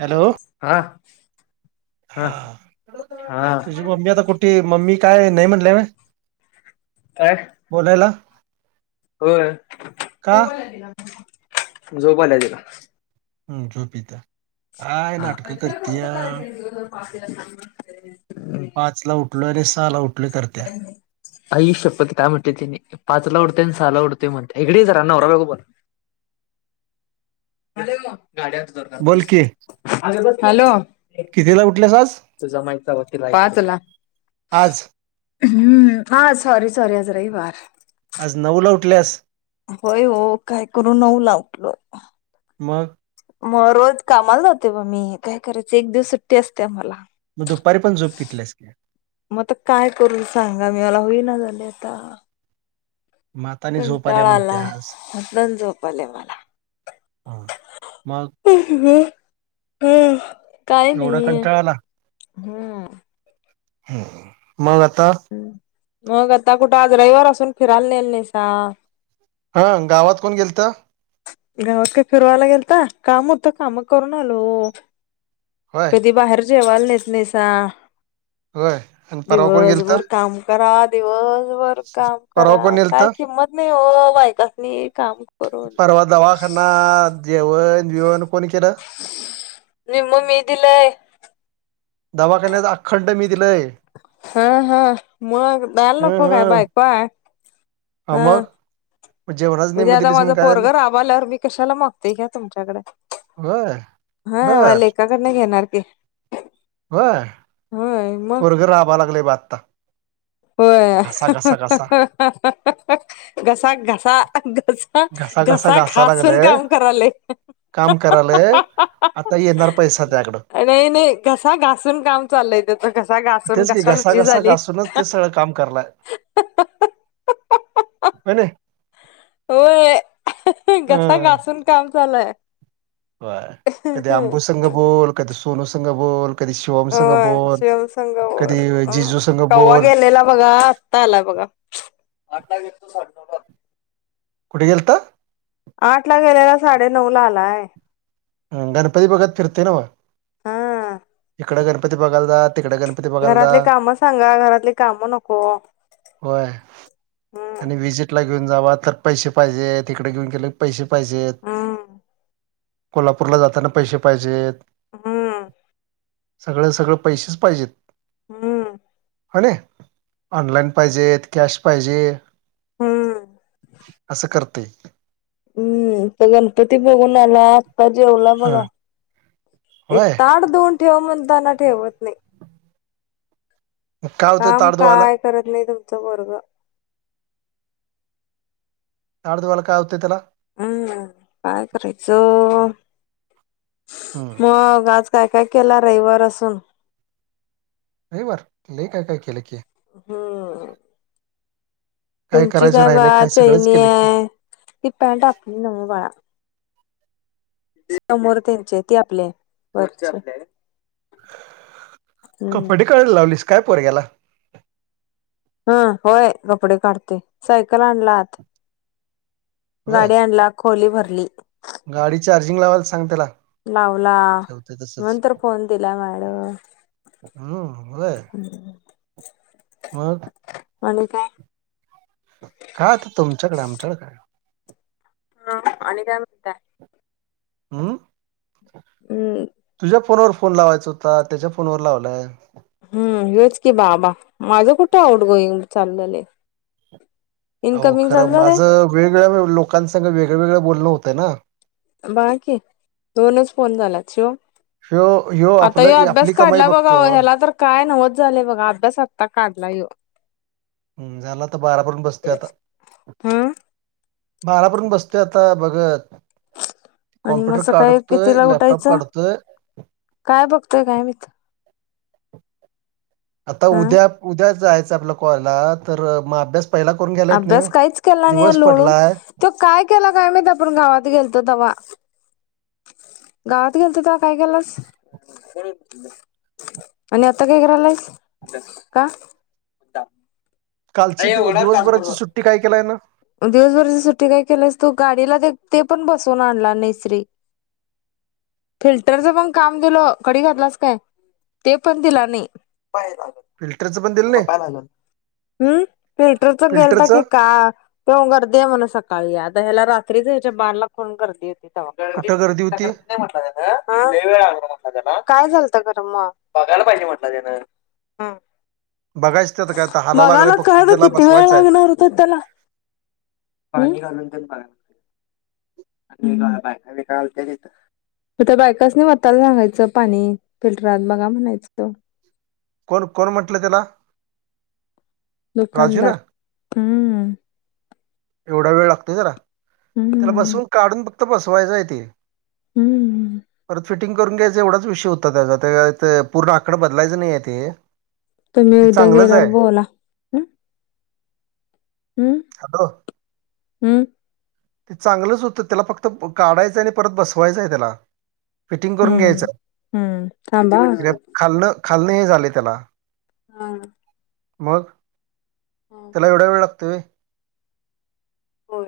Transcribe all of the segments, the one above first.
Hello. हा हा हा तुझी मम्मी आता कुठ- ठे मम्मी काय नाही म्हटलंय व्हय. काय? बोलायला. होय. का झोप आली तिला. हम्म झोपीता. नंतर फोन करा [unintelligible] पाचला उठलो आणि सहाला उठलो करत्या. आईशप्पथ काय म्हटले तिने पाचला उठते आणि सहाला उठते म्हणते, इकडे ये जरा नवरा बायको- हॅलो. गाड्याच धरतात बोल बस, की अग बस. हॅलो. कितीला उठलीस आज? तुझा माईचा वकील आहे. पाचला. पाच? हम्म हा सॉरी सॉरी आज रविवार. आज नऊला उठल्या अस- होय हो, काय करू नऊला उठलो. मग- मग रोज कामाला जाते बा मी. काय करायच एक दिवस सुट्टी असते आम्हाला. मग दुपारी पण झोप घेतल्यास? मग आता काय करू सांगा मी. मला होई ना झालंय आता. म आता नाही झोप आल्या कंटाळा आलाय म्हणत्यास. म्हणून झोप आल्या मला. ह मग? हा काही एवढा नाही कंटाळा आला हम्. हम्, मग आता? मग आता कुठं आज रविवार असून फिरायला नेला नाहीसा. हा गावात कोण गेलतं? गावात काय फिरवायला गेलता? काम होतं काम करून आलो. होय कधी बाहेर - जेवायला नेत नाहीसा. होय आणि परवा कोण गेलत दिवसभर काम- करा दिवसभर काम परवा करा कोण नेलत काय किंमत नाही हो बायकासनी, काम- करून. परवा दवाखाना जेवण बेवण कोणी केलं? निम्म मी दिलय- दवाखान्याचं अखंड मी दिलंय. हा हा मग द्यायला ह नको ह काय बायको आहे. हा मग मग जेवणाच निम्म उद्या आता दिलीस मग माझं काय पोरग झालं राबाल्यावर मी कशाला मागतोय घ्या तुमच्याकड बरं घेणार की व्हयं होय मग पोरगं राबायला लागलेय बग आत्ता होय अ घसा घसा घसा घसा घासून काम करालय. काम करायलय आता येणार पैसा त्याकडं नाही नाही घसा घासून काम चाललाय त्याच घसा घा तेच की घसा घसा घासूनच ते सगळं काम करलाय. व्हयं नी होय घसा घासून काम चालय. व्हयं कधी अंबूसंग बोल कधी सोनू संग बोल कधी शिवम संघ व्हयं अ बोल शिवम संंग कधी बोल जिजू संघ कौवा बोल गेलेला बघा अत्ता आलाय बघा. कुठे गेलता? आठ ला गेलेला साडे नऊ ला आलाय. गणपती बघत फिरतय नव्ह. हा इकडे गणपती बघायला जा. तिकडं गणपती बघायला जा घरातली काम सांगा घरातली काम नको. होय हम्म आणि व्हिसिट- -ला घेऊन जावा तर पैसे पाहिजेत तिकडे घेऊन गेले पैसे पाहिजेत. हम्म. कोल्हापूरला जाताना पैसे पाहिजेत. हम् सगळं सगळं पैसेच पाहिजेत. हम्म हो नी ऑनलाईन पाहिजेत कॅश पाहिजे. हम्म. असं करतय. हम्म आता गणपती बघून आलात. आता जेवला हा बघा एक होय ताट धुन ठेव म्हणताना ठेवत नाही मग काय होतं काम ताड धुवायला काय करत नाही तुमचा पोरगं ताट धुवायला काय होतं त्याला हम् काय करायचं हम्म मग आज काय काय केला रविवार असून रविवार लय काय काय केलं की हम्म तुमची करायचं काय बा राहिलंय सगळंच चैणी केलं की आहे. ती पॅन्ट आपली नव्ह बाळा समोर त्यांचे ते आपली आहे वरचे कपडे काढायला लावलीस काय पोरग्याला हा होय कपडे काढते सायकल आणलात. होय गाडी आणला खोली भरली गाडी चार्जिंग लावायला सांग त्याला. लावला ठेवते तसंच म्हणुन तर फोन दिला मॅडम. हम्म ब. मग आणि काय. काय अत्ता तुमच्याकडे आमच्याकडे काय. ह आणि काय म्हणतात. हम्म. हम् तुझ्या फोनवर फोन लावायचा होता त्याच्या फोनवर लावलाय हम् हेच की बाबा माझं कुठं आऊट गोईंग चालू झालंय. अहो इनकमिंग खरं चालू झालंय. माझं वेगवेगळ्या लोकांसग वेगळवेगळ बोलणं होतय ना. बघा की दोनच फोन झाल्यात शिव ह्यो आता आपलं ह्यो आपली अभ्यास कमाई काढला बघा बघतो ह्याला तर काय नवच झालंय बघा अभ्यास आत्ता काढला ह्यो. हम्म झालं आता बारा पर्यंत बसतय आता. हं बाारापर्यंत बसतय आता बघत. आणि मग कॉमप्यूटर सकाळी काडतय कितीला प्लॅपटॉप उठायचं? काढतोय. काय बघतोय काय माहित. आता हं उद्या उद्या जायचं आपला कॉलेजला तर म अभ्यास पहिला करून घ्यायला येत नाही अभ्यास व्हय. काहीच केला नाही दिवस लोळून पडलाय तो काय केला काय माहीत आपण गावात गेलतो तवा गावात गेलतो तवा काय केलास? आणि आता काय करायलस अभ्यास, का? कालची दिव दिवसभराची सुट्टी काय केलाय हेना दिवसभरची सुट्टी काय केल्यास तू गाडीला ते ते पण बसवून आणला नाहीस रे फिल्टरचं पण काम दिलो कडी घातलाच काय? ते पण दिला नाही. फिल्टरचं पण दिलं त्याला नाही. पाय लागल. हम्म फिल्टरच गेलता की फिल्टरचं का तेन गर्दी आहे म्हण सकाळी आता ह्याला रात्रीच याच्या बाडला फोन करते. [unintelligible] कुठं गर्दी होती नाही म्हटल तेन लय वेळ लागलं म्हंटला काय झालतं खर म बघायला पाहिजे म्हटलं तेन हा बघायच त्यात [unintelligible] बघायला काय आता किती वेळ लागणार होत त्याला [unintelligible] तर त्या बायकासनी वातायला सांगायच पाणी फिल्टरात बघा म्हणायचं कोण कोण म्हटलं तेला? ना दुकानदार हम् एवढा वेळ लागतो होय तेला त्याला हम्म बसवून काढून फक्त बसवायचंय ते हम्म [unintelligible] फिटिंग करून घ्यायच एवढाच विषय त्याचा ते पुर्ण आकडं बदलायचं नाहीय ते तुम्ही ते उद्या चांगलंच गेल्यावर आहे बोला. हम्म हम्म हॅलो हम्म. ते चांगलंच होतं त्याला फक्त काढायचंय आणि परत बसवायचंय त्याला. फिटिंग करून घ्यायचं हम्म हम्म थांबा हा खाल् खालन हे झालं तेला. हा. मग त्याला हा. एवढा वेळ लागतो होय? हो.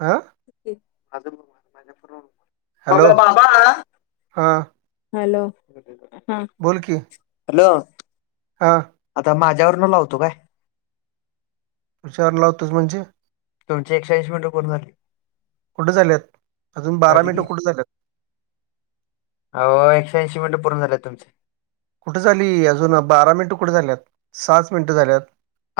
आ [unintelligible] हॅलो बघा बाबा हां हॅलो हा बोल की हॅलो. हा. आता माझ्यावर न लावतो काय? तुझ्यावरन लावतो म्हणजे? तुमची एकेशे ऐंशी मिनटं पूर्ण झाली. कुठं झाल्यात अजून बारा झाली मिनटं की कुठं झाल्यात? अहो एकशे ऐंशी मिनटं पूण झाले आहेत तुमचे. कुठे झाली अजून बारा मिनिटं कुठे झाल्यात सहाच मिनिटं झाल्यात.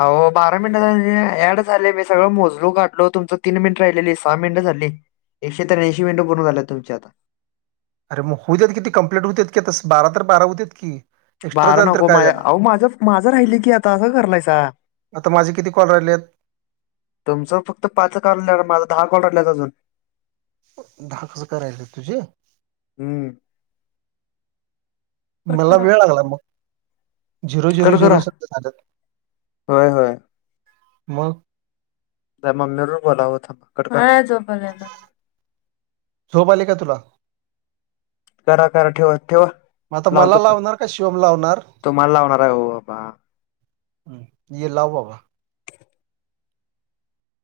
अह बारा मिनट झा ऍड झाले मी सगळं मोजलो काढलो, तुमचं तीन मिनिट राहिलेली सहा मिनिट झाली. एकशे त्र्याऐंशी मिनटं पूर्ण झालेत तुमची आता. अरे मग हु देत की त ते कंप्लीट होत आहेत की तस बारा तर बारा हु देत की. एक्स्ट्रा बारा झालं तर नको काय माझ्या झालं अहो माझ माझं राहिले की आता असं कलायसा. आता माझे किती कॉल राहिले आहेत? तुमचं फक्त पाच कॉल राहिले माझा दहा कॉल राहिल्यात अजून. दहा कस काह राहीलेय तुजे? हम्म. कट मला करा वेळ लागला मग. झिरो झिरो कट झिरो करा स झालं होय होय मग. त्या मम्मी बरोबर बोलाव थांबा कट करु. झोप आली का तुला? करा करा ठेव ठेवा. मग आता मला लावतो लावणार का शिवम लावणार.? तुम्हाला लावणार आहे ओ बाबा हम्म ये लाव बाबा.